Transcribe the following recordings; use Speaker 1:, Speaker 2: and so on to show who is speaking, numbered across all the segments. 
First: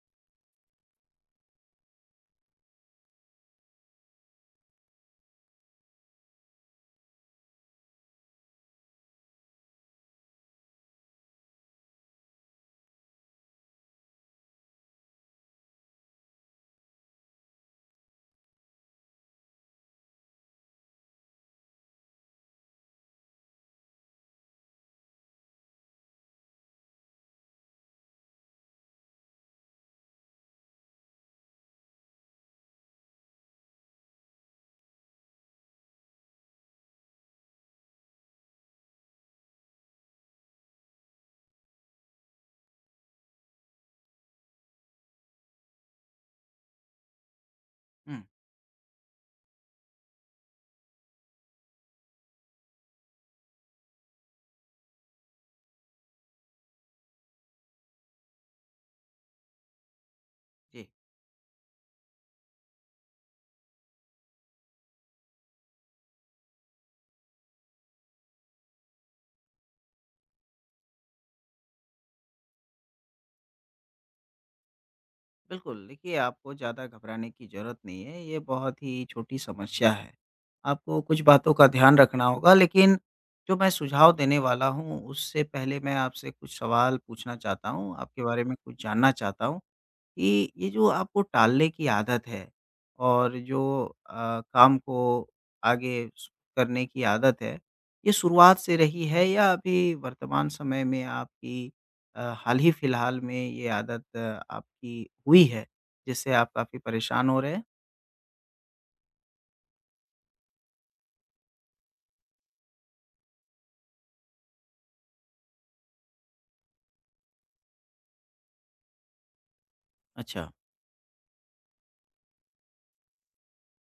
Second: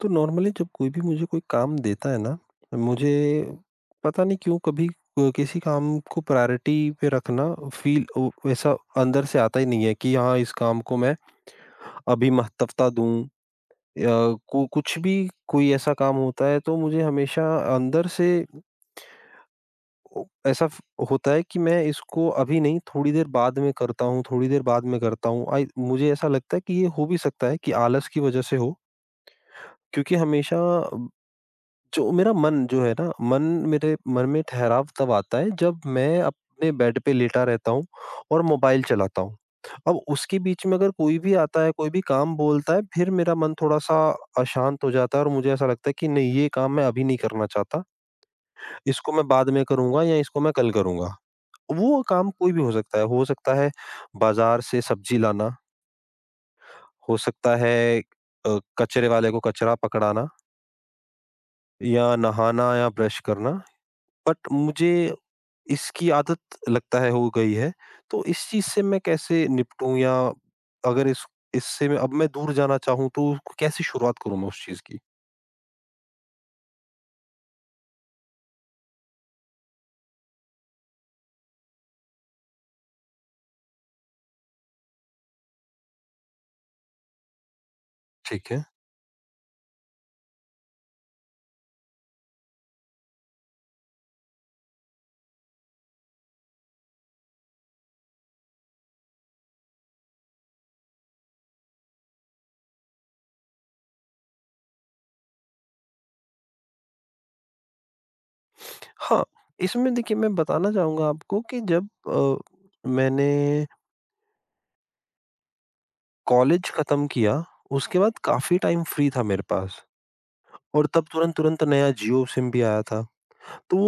Speaker 1: तो नॉर्मली जब कोई भी मुझे कोई काम देता है ना, मुझे पता नहीं क्यों कभी किसी काम को प्रायोरिटी पे रखना फ़ील ओ वैसा अंदर से आता ही नहीं है कि हाँ, इस काम को मैं अभी महत्वता दूँ या को कुछ भी कोई ऐसा काम होता है तो मुझे हमेशा अंदर से ओ ऐसा फ होता है कि मैं इसको अभी नहीं थोड़ी देर बाद में करता हूँ, थोड़ी देर बाद में करता हूँ। आई मुझे ऐसा लगता है कि ये हो भी सकता है कि आलस की वज़ह से हो, क्योंकि हमेशा जो मेरा मन जो है ना, मन मेरे मन में ठहराव तब आता है जब मैं अपने बेड पे लेटा रहता हूँ और मोबाइल चलाता हूँ। अब उसके बीच में अगर कोई भी आता है, कोई भी काम बोलता है, फिर मेरा मन थोड़ा-सा अशांत हो जाता है और मुझे ऐसा लगता है कि नहीं ये काम मैं अभी नहीं करना चाहता,
Speaker 2: हुँ।
Speaker 1: इसको मैं बाद में करूँगा या इसको मैं कल करूँगा। वो काम कोई भी हो सकता है बाज़ार से सब्ज़ी लाना, हो सकता है कचरे वाले को कचरा पकड़ाना
Speaker 2: जी।
Speaker 1: या नहाना या ब्रश करना। बट मुझे इसकी आदत लगता है हो गई है, तो इस चीज़ से मैं कैसे निपटूँ या अगर इस इससे मैं अब मैं दूर जाना चाहूँ तो कैसे शुरुआत करूँ मैं उस चीज़ की?
Speaker 2: बिल्कुल, देखिए आपको ज़्यादा घबराने की ज़रूरत नहीं है, ये बहुत ही छोटी समस्या है। आपको कुछ बातों का ध्यान रखना होगा लेकिन जो मैं सुझाव देने वाला हूँ उससे पहले मैं आपसे कुछ सवाल पूछना चाहता हूँ, आपके बारे
Speaker 1: ठीक
Speaker 2: में
Speaker 1: है।
Speaker 2: कुछ जानना चाहता हूँ। ये जो आपको टालने की आदत है और जो काम को आगे स करने की आदत है, ये शुरुआत से रही है या अभी वर्तमान समय में आपकी हाल ही फिलहाल में ये आदत आपकी हुई है, जिससे आप काफ़ी परेशान हो रहे हैं?
Speaker 1: हाँ, इसमें देखिए मैं बताना चाहूँगा आपको कि जब मैंने कॉलेज खत्म किया, उसके बाद काफ़ी टाइम फ्री था मेरे पास
Speaker 2: अच्छा।
Speaker 1: और तब तुरंत-तुरंत नया जियो सिम भी आया था। तो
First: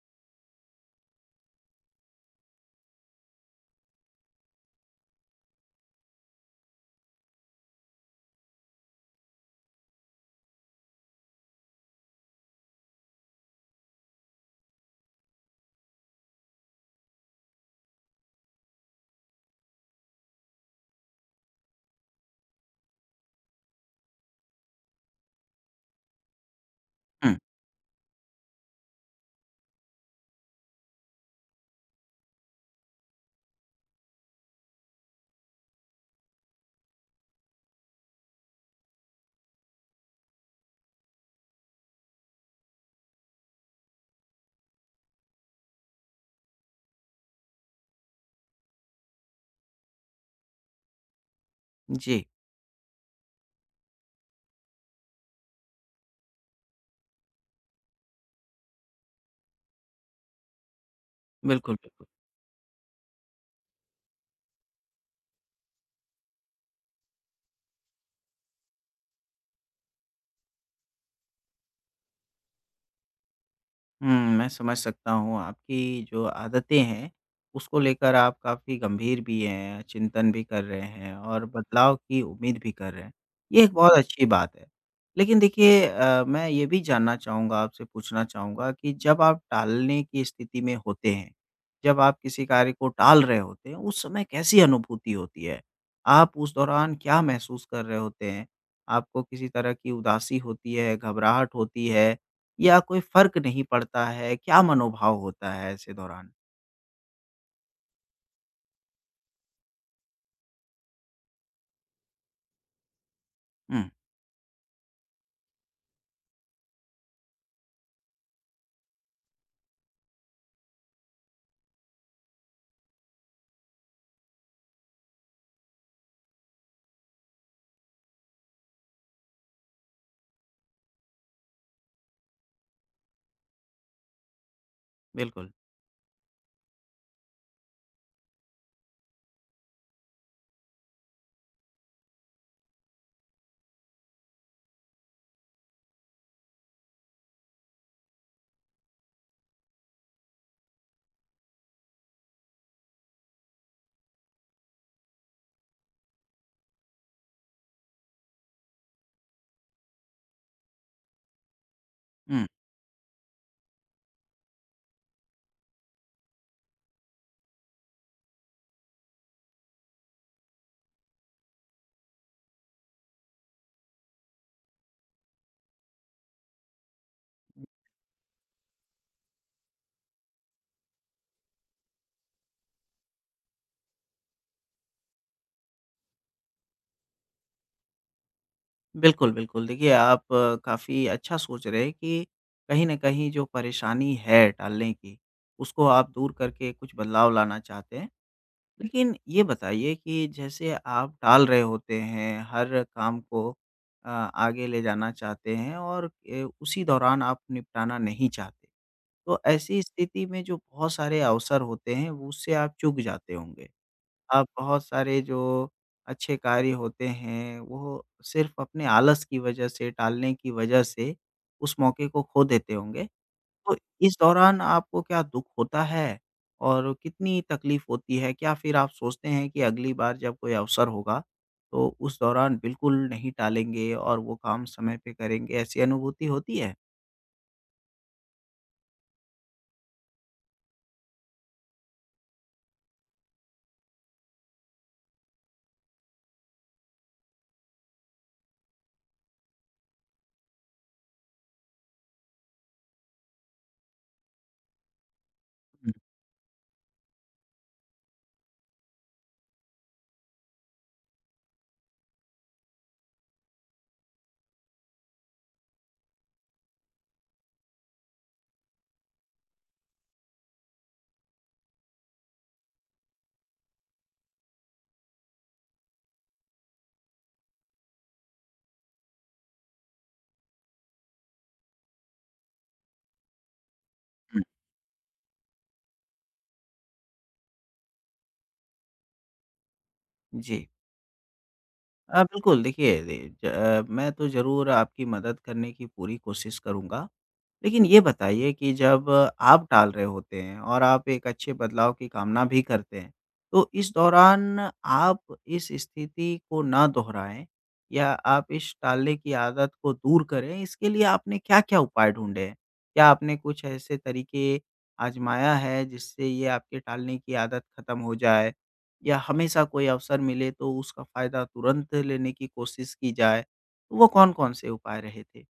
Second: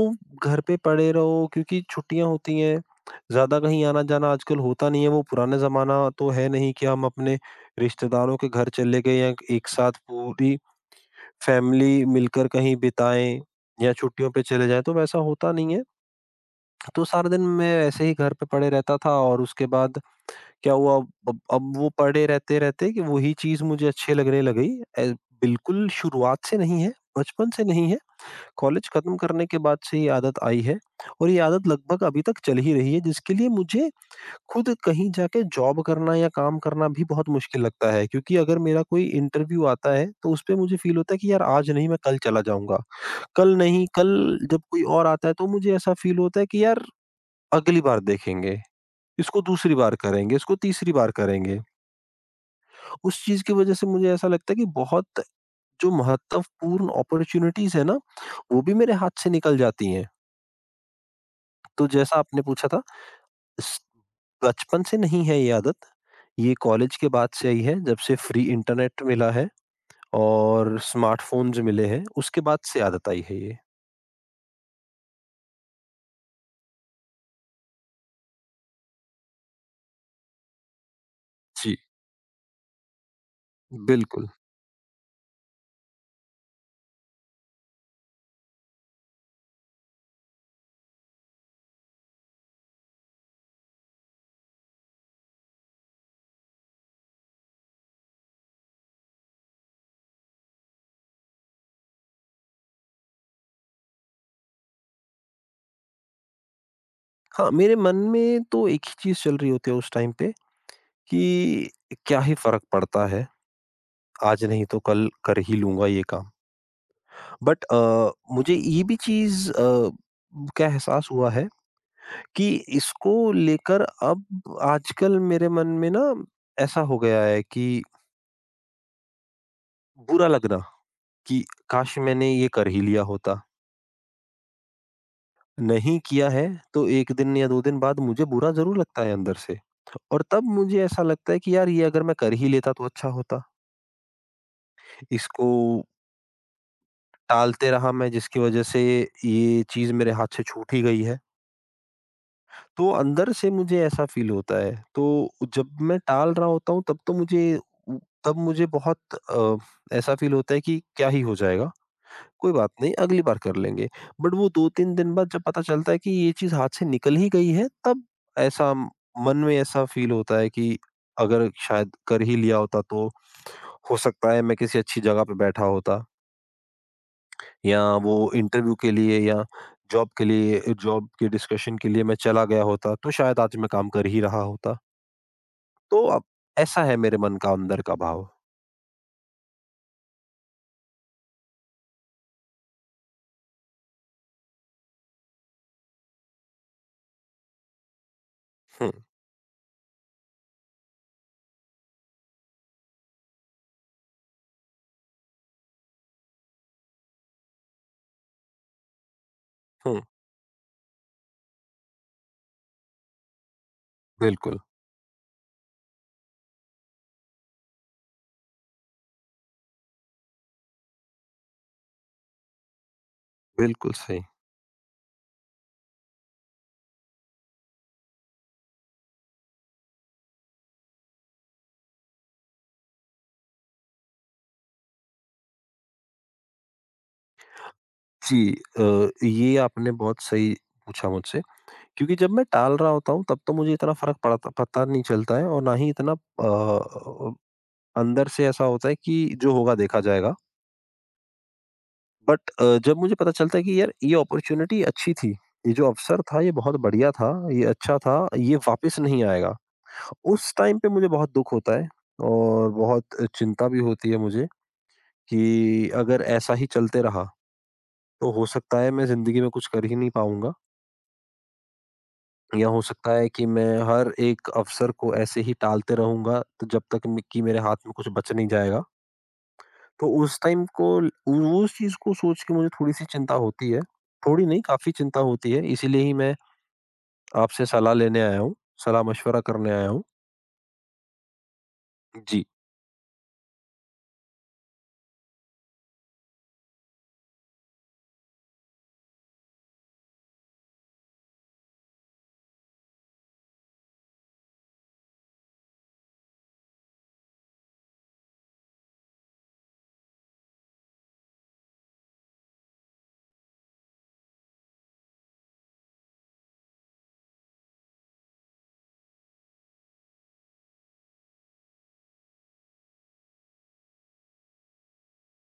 Speaker 1: घर पे पड़े रहो क्योंकि छुट्टियाँ होती हैं, ज़्यादा कहीं आना-जाना आजकल होता नहीं है, वो पुराना ज़माना तो है नहीं कि हम अपने रिश्तेदारों के घर चले गए या एक साथ पूरी फैमिली मिलकर कहीं बिताएँ या छुट्टियों पे चले जाएँ, तो वैसा होता नहीं है। तो सारा दिन मैं ऐसे ही घर पे पड़े रहता था और उसके बाद क्या हुआ अब वो पड़े रहते-रहते कि वही चीज़ मुझे अच्छी लगने लगी। ए, बिल्कुल शुरुआत से नहीं है,
Speaker 2: हुँ।
Speaker 1: बचपन से नहीं है। कॉलेज खत्म करने के बाद से ये आदत आई है और ये आदत लगभग अभी तक चल ही रही है जिसके लिए मुझे खुद कहीं जाके जॉब करना या काम करना भी बहुत मुश्किल लगता है क्योंकि अगर मेरा कोई इंटरव्यू आता है तो उस पे मुझे फील होता है कि यार आज नहीं मैं कल चला जाऊंगा, कल नहीं कल जब कोई और आता है तो मुझे ऐसा फील होता है कि यार अगली बार देखेंगे, इसको दूसरी बार करेंगे, इसको तीसरी बार करेंगे।
Speaker 2: जी।
Speaker 1: उस चीज की वजह से मुझे ऐसा लगता है कि बहुत जो महत्वपूर्ण अपॉर्चुनिटीज है ना वो भी मेरे हाथ से निकल जाती हैं।
Speaker 2: बिल्कुल,
Speaker 1: तो
Speaker 2: बिल्कुल।
Speaker 1: जैसा आपने पूछा था स बचपन से नहीं है ये आदत, ये कॉलेज के बाद से आई है जब से फ्री इंटरनेट मिला है और स्मार्टफ़ोन्स मिले हैं, उसके बाद से आदत आई है ये।
Speaker 2: हुँ, मैं समझ सकता हूँ आपकी जो आदतें हैं, उसको लेकर आप काफ़ी गंभीर भी हैं, चिंतन भी कर रहे हैं और
Speaker 1: जी।
Speaker 2: बदलाव की उम्मीद भी कर रहे हैं। ये एक बहुत अच्छी
Speaker 1: बिल्कुल।
Speaker 2: बात है। लेकिन देखिए मैं ये भी जानना चाहूँगा आपसे पूछना चाहूँगा कि जब आप टालने की स्थिति में होते हैं, जब आप किसी कार्य को टाल रहे होते हैं, उस समय कैसी अनुभूति होती है? आप उस दौरान क्या महसूस कर रहे होते हैं? आपको किसी तरह की उदासी होती है, घबराहट होती है या कोई फ़र्क नहीं पड़ता है, क्या मनोभाव होता है ऐसे दौरान?
Speaker 1: हाँ, मेरे मन में तो एक ही चीज़ चल रही होती है उस टाइम पे कि क्या ही फ़र्क पड़ता है,
Speaker 2: हुँ।
Speaker 1: आज नहीं तो कल कर ही लूँगा ये काम। बट मुझे ये भी चीज़ का एहसास हुआ है कि इसको लेकर अब आजकल मेरे मन में ना ऐसा हो गया है कि बुरा लगना कि काश मैंने ये कर ही लिया होता,
Speaker 2: बिल्कुल।
Speaker 1: नहीं किया है तो एक दिन या 2 दिन बाद मुझे बुरा जरूर लगता है अंदर से और तब मुझे ऐसा लगता है कि यार ये अगर मैं कर ही लेता तो अच्छा होता, इसको टालते रहा मैं जिसकी वजह से ये चीज मेरे हाथ से छूट ही गई है तो अंदर से मुझे ऐसा फ़ील होता है। तो जब मैं टाल रहा होता हूँ उ तब मुझे बहुत ऐसा फ़ील होता है कि क्या ही हो जाएगा,
Speaker 2: हुँ।
Speaker 1: कोई बात नहीं अगली बार कर लेंगे। बट वो 2-3 दिन बाद जब पता चलता है कि ये चीज़ हाथ से निकल ही गई है तब ऐसा म- मन में ऐसा फ़ील होता है कि अगर शायद कर ही लिया होता तो हो सकता है मैं किसी अच्छी जगह पे बैठा होता या वो इंटरव्यू के लिए या जॉब के डिस्कशन के लिए मैं चला गया होता तो शायद आज मैं काम कर ही रहा होता। तो अब ऐसा है मेरे मन का अंदर का भाव।
Speaker 2: बिल्कुल, बिल्कुल। देखिए, आप काफ़ी अच्छा सोच रहे हैं कि कहीं न कहीं जो परेशानी है टालने की, उसको आप दूर करके कुछ बदलाव लाना चाहते हैं।
Speaker 1: हुँ,
Speaker 2: लेकिन ये बताइए कि जैसे आप टाल रहे होते हैं, हर काम को आगे ले जाना चाहते हैं और उसी दौरान आप निपटाना नहीं चाहते। तो ऐसी
Speaker 1: हुँ।
Speaker 2: स्थिति में जो बहुत सारे अवसर होते हैं, उससे आप चूक जाते होंगे। आप
Speaker 1: बिल्कुल,
Speaker 2: बहुत सारे जो अच्छे कार्य होते हैं, वो सिर्फ़ अपने आलस की वजह से, टालने की वजह से उस मौके को खो देते होंगे। तो
Speaker 1: बिल्कुल
Speaker 2: इस
Speaker 1: सही।
Speaker 2: दौरान आपको क्या दुःख होता है और कितनी तकलीफ़ होती है? क्या फिर आप सोचते हैं कि अगली बार जब कोई अवसर होगा, तो उस दौरान बिल्कुल नहीं टालेंगे और वो काम समय पे करेंगे, ऐसी अनुभूति होती है?
Speaker 1: जी, अ, ये आपने बहुत सही पूछा मुझसे क्योंकि जब मैं टाल रहा होता हूँ तब तो मुझे इतना फ़र्क पड़ता पता नहीं चलता है और ना ही इतना अंदर से ऐसा होता है कि जो होगा देखा जाएगा। बट जब मुझे पता चलता है कि यार ये अपॉर्च्युनिटी अच्छी थी, ये जो
Speaker 2: हुँ,
Speaker 1: अवसर था ये बहुत बढ़िया था, ये अच्छा था, ये वापस नहीं आएगा। उस टाइम पे मुझे बहुत दुःख होता है और बहुत चिंता भी होती है मुझे। कि अगर ऐसा ही चलते रहा तो हो सकता है मैं जिंदगी में कुछ कर ही नहीं पाऊंगा या हो सकता है कि मैं हर एक अवसर को ऐसे ही टालते रहूंगा तो जब तक कि मेरे हाथ में कुछ बच नहीं जाएगा। तो उस चीज को सोच के मुझे थोड़ी सी चिंता होती है,
Speaker 2: हुँ।
Speaker 1: थोड़ी नहीं काफी चिंता होती है इसीलिए ही मैं आपसे सलाह लेने आया हूँ, सलाह मशवरा करने आया हूँ।
Speaker 2: जी।
Speaker 1: जी।
Speaker 2: बिल्कुल देखिए, मैं तो ज़रूर आपकी मदद करने की पूरी कोशिश करूँगा। लेकिन ये बताइए कि जब आप टाल रहे होते हैं और आप एक अच्छे बदलाव की कामना भी करते हैं, तो इस दौरान आप इस स्थिति को ना दोहराएँ या आप इस टालने की आदत को दूर करें, इसके लिए आपने क्या-क्या उपाय ढूँढे हैं? क्या आपने कुछ ऐसे तरीके आज़माया है जिससे ये आपके टालने की आदत ख़त्म हो जाए? या हमेशा कोई अवसर मिले तो उसका फ़ायदा तुरंत लेने की कोशिश की जाए? तो वो कौन-कौन से उपाय रहे थे?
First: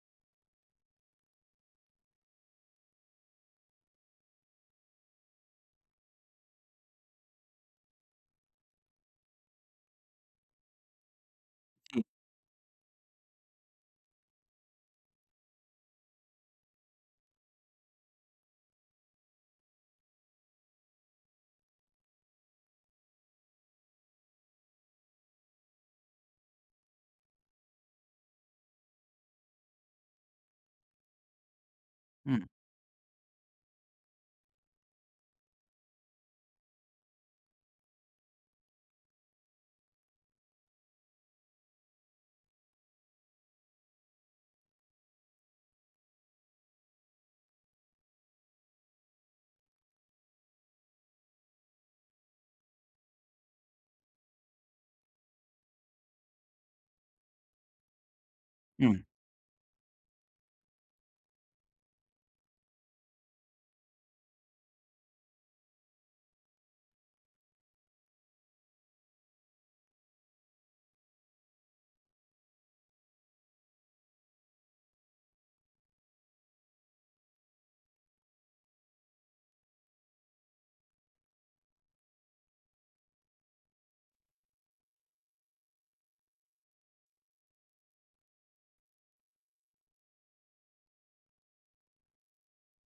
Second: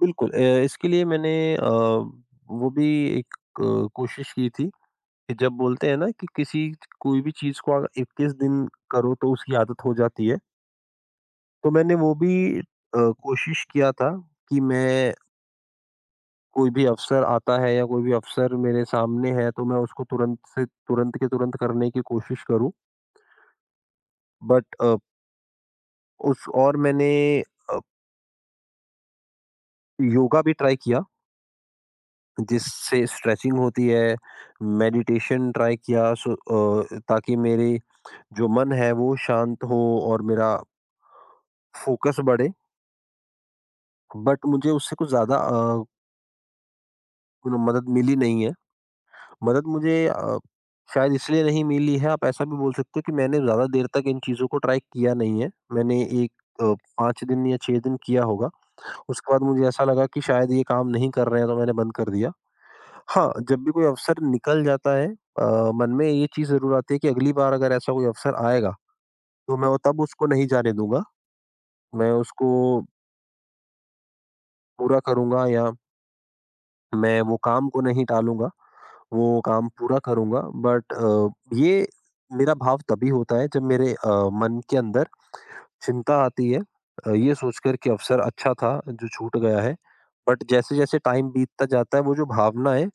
Speaker 1: बिल्कुल, इसके लिए मैंने वो भी एक कोशिश की थी कि जब बोलते हैं ना कि किसी कोई भी चीज़ को अगर 21 दिन करो तो उसकी आदत हो जाती है। तो मैंने
Speaker 2: जी।
Speaker 1: वो भी कोशिश किया था कि मैं कोई भी अफ़सर आता है या कोई भी अफ़सर मेरे सामने है तो मैं उसको तुरंत से तुरंत के तुरंत करने की कोशिश करूँ। बट अ, उस और मैंने अ, योगा भी ट्राई किया
Speaker 2: हुँ,
Speaker 1: जिससे स्ट्रेचिंग होती है, मेडिटेशन ट्राई किया सो ताकि मेरे जो मन है वो शांत हो और मेरा फ़ोकस बढ़े। बट मुझे उससे कुछ ज़्यादा मदद मिली नहीं है। मदद मुझे शायद इसलिए नहीं मिली है, आप ऐसा भी बोल सकते हो कि मैंने ज़्यादा देर तक इन चीज़ों को ट्राई किया नहीं है। मैंने एक अ, 5 दिन या 6 दिन किया होगा।
Speaker 2: हुँ।
Speaker 1: उसके बाद मुझे ऐसा लगा कि शायद ये काम नहीं कर रहे हैं, तो मैंने बंद कर दिया। हाँ, जब भी कोई अवसर निकल जाता है अ, मन में ये चीज़ ज़रूर आती है कि अगली बार अगर ऐसा कोई अवसर आएगा, तो मैं वो तब उसको नहीं जाने दूँगा। मैं उसको पूरा करूँगा या मैं वो काम को नहीं टालूँगा, वो काम पूरा करूँगा। बट ये मेरा भाव तभी होता है जब मेरे मन के अंदर चिंता आती है, ये सोचकर कि अवसर अच्छा था जो छूट गया है। बट जैसे-जैसे टाइम बीतता जाता है वो जो भावना है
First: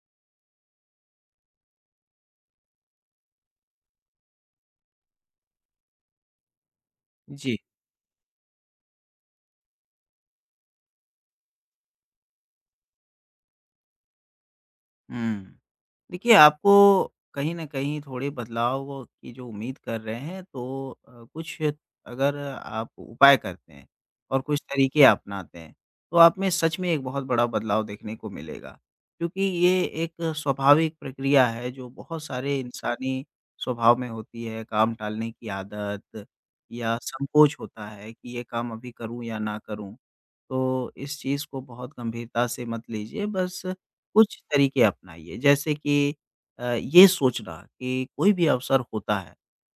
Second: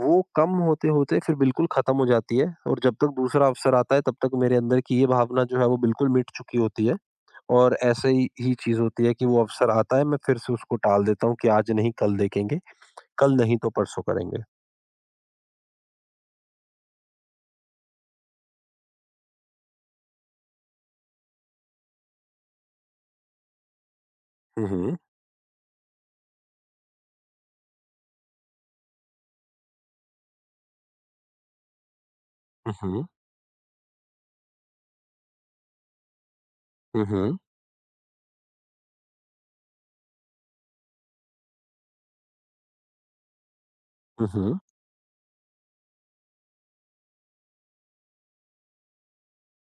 Speaker 1: वो कम होते-होते फिर बिल्कुल ख़त्म हो जाती है और जब तक दूसरा अवसर आता है तब तक मेरे अंदर की ये भावना जो है वो बिल्कुल मिट चुकी होती है।
Speaker 2: जी।
Speaker 1: और ऐसे ही चीज़ होती है कि वो अवसर आता है मैं फिर से उसको टाल देता हूँ कि आज नहीं कल देखेंगे, कल नहीं तो परसों करेंगे।
Speaker 2: हुँ। देखिए, आपको कहीं न कहीं थोड़े बदलाव की जो उम्मीद कर रहे हैं, तो कुछ अगर आप उपाय करते हैं और कुछ
Speaker 1: हुँ, हुँ,
Speaker 2: तरीके अपनाते हैं, तो आप में सच में एक बहुत बड़ा बदलाव देखने को मिलेगा। क्योंकि ये एक स्वाभाविक प्रक्रिया है, जो बहुत सारे
Speaker 1: हुँ,
Speaker 2: इंसानी स्वभाव में होती है। काम टालने की आदत या
Speaker 1: हुँ, हुँ,
Speaker 2: संकोच होता है कि ये काम अभी करूँ या ना करूँ। तो इस चीज़ को बहुत गंभीरता से मत लीजिए, बस कुछ तरीके अपनाइए जैसे कि ये सोचना कि कोई भी अवसर होता है,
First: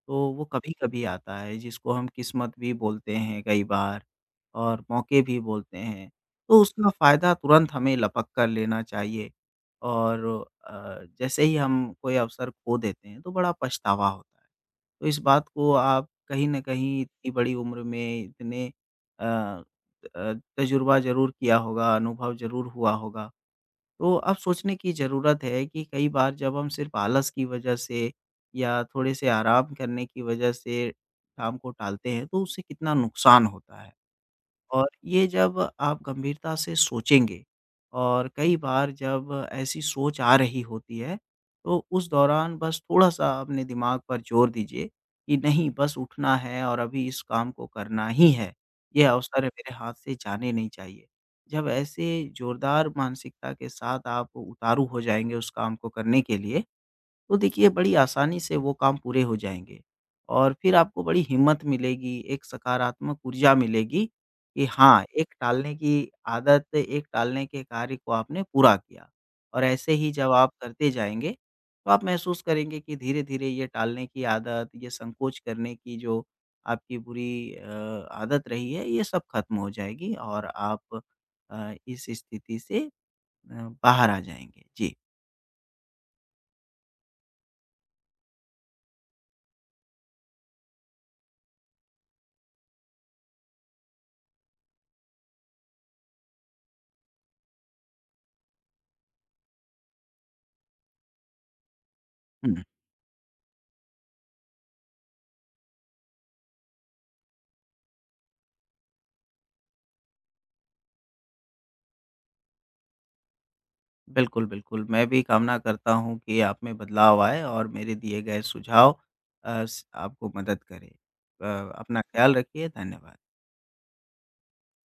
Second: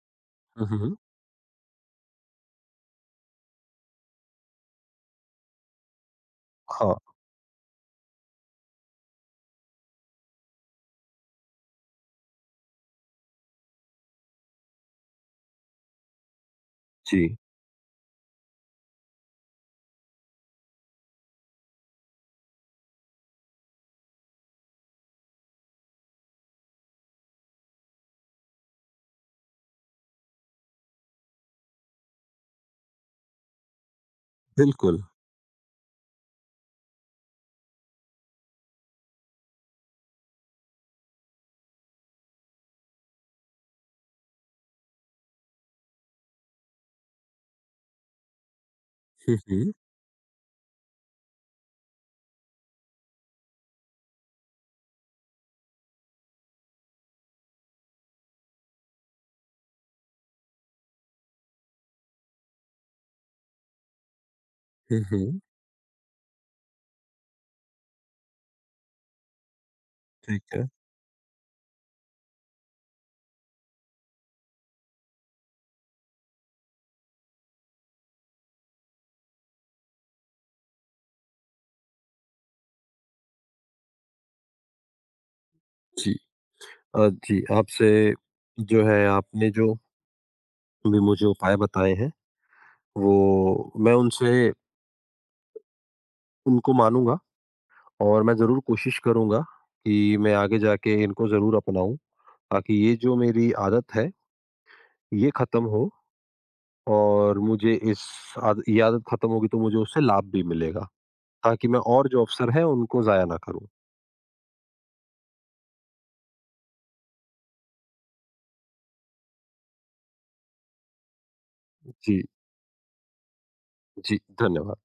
Speaker 2: तो वो
Speaker 1: हुँ, हुँ।
Speaker 2: कभी-कभी आता है जिसको हम किस्मत भी बोलते हैं कई बार और मौके भी बोलते हैं, तो उसका
Speaker 1: हाँ,
Speaker 2: फ़ायदा तुरंत हमें लपक कर लेना चाहिए और जैसे ही हम कोई अवसर खो देते हैं, तो बड़ा पछतावा होता है। तो इस बात को आप कहीं न कहीं इतनी
Speaker 1: जी,
Speaker 2: बड़ी उम्र में इतने अ तजुर्बा ज़रूर किया होगा, अनुभव ज़रूर हुआ होगा। तो अब सोचने की ज़रूरत है कि कई बार जब हम सिर्फ आलस की वजह से या थोड़े से आराम करने की वजह से शाम को टालते हैं, तो उससे कितना नुकसान होता है। और
Speaker 1: बिल्कुल।
Speaker 2: ये जब आप गंभीरता से सोचेंगे और कई बार जब ऐसी सोच आ रही होती है, तो उस दौरान बस थोड़ा-सा अपने दिमाग पर ज़ोर दीजिए कि नहीं बस उठना है और अभी इस काम को करना ही है, ये
Speaker 1: हुँ,
Speaker 2: अवसर
Speaker 1: हुँ,
Speaker 2: मेरे हाथ से जाने नहीं चाहिए। जब ऐसे ज़ोरदार मानसिकता के साथ आप उतारू हो जाएँगे उस काम को करने के लिए, तो देखिए बड़ी आसानी से वो काम पूरे हो जाएँगे। और फिर आपको बड़ी हिम्मत मिलेगी, एक सकारात्मक ऊर्जा मिलेगी कि
Speaker 1: हुँ,
Speaker 2: हाँ, एक
Speaker 1: हुँ,
Speaker 2: टालने की आदत, एक टालने के कार्य को आपने पूरा किया। और ऐसे ही जब
Speaker 1: ठीक
Speaker 2: आप
Speaker 1: है।
Speaker 2: करते जाएँगे, तो आप महसूस करेंगे कि धीरे-धीरे ये टालने की आदत, ये संकोच करने की जो आपकी बुरी आदत रही है, ये सब खत्म हो जाएगी और आप इस स्थिति से अ, बाहर आ जाएँगे। जी।
Speaker 1: जी, जी, आपसे जो है आपने जो भी मुझे उपाय बताए हैं, वो मैं उनसे उनको मानूँगा और मैं ज़रूर कोशिश करूँगा कि मैं आगे जाके इनको ज़रूर अपनाऊँ,
Speaker 2: हुँ।
Speaker 1: ताकि ये जो मेरी आदत है, ये ख़त्म हो और मुझे इस आद ये आदत ख़त्म होगी तो मुझे उससे लाभ भी मिलेगा, ताकि मैं और जो अवसर हैं, उनको ज़ाया ना करूँ।
Speaker 2: बिल्कुल, बिल्कुल। मैं भी कामना करता हूँ कि आप में बदलाव आए और मेरे दिए गए सुझाव अ, स आपको मदद करे। अपना
Speaker 1: जी।
Speaker 2: ख्याल रखिए, धन्यवाद।
Speaker 1: जी, धन्यवाद।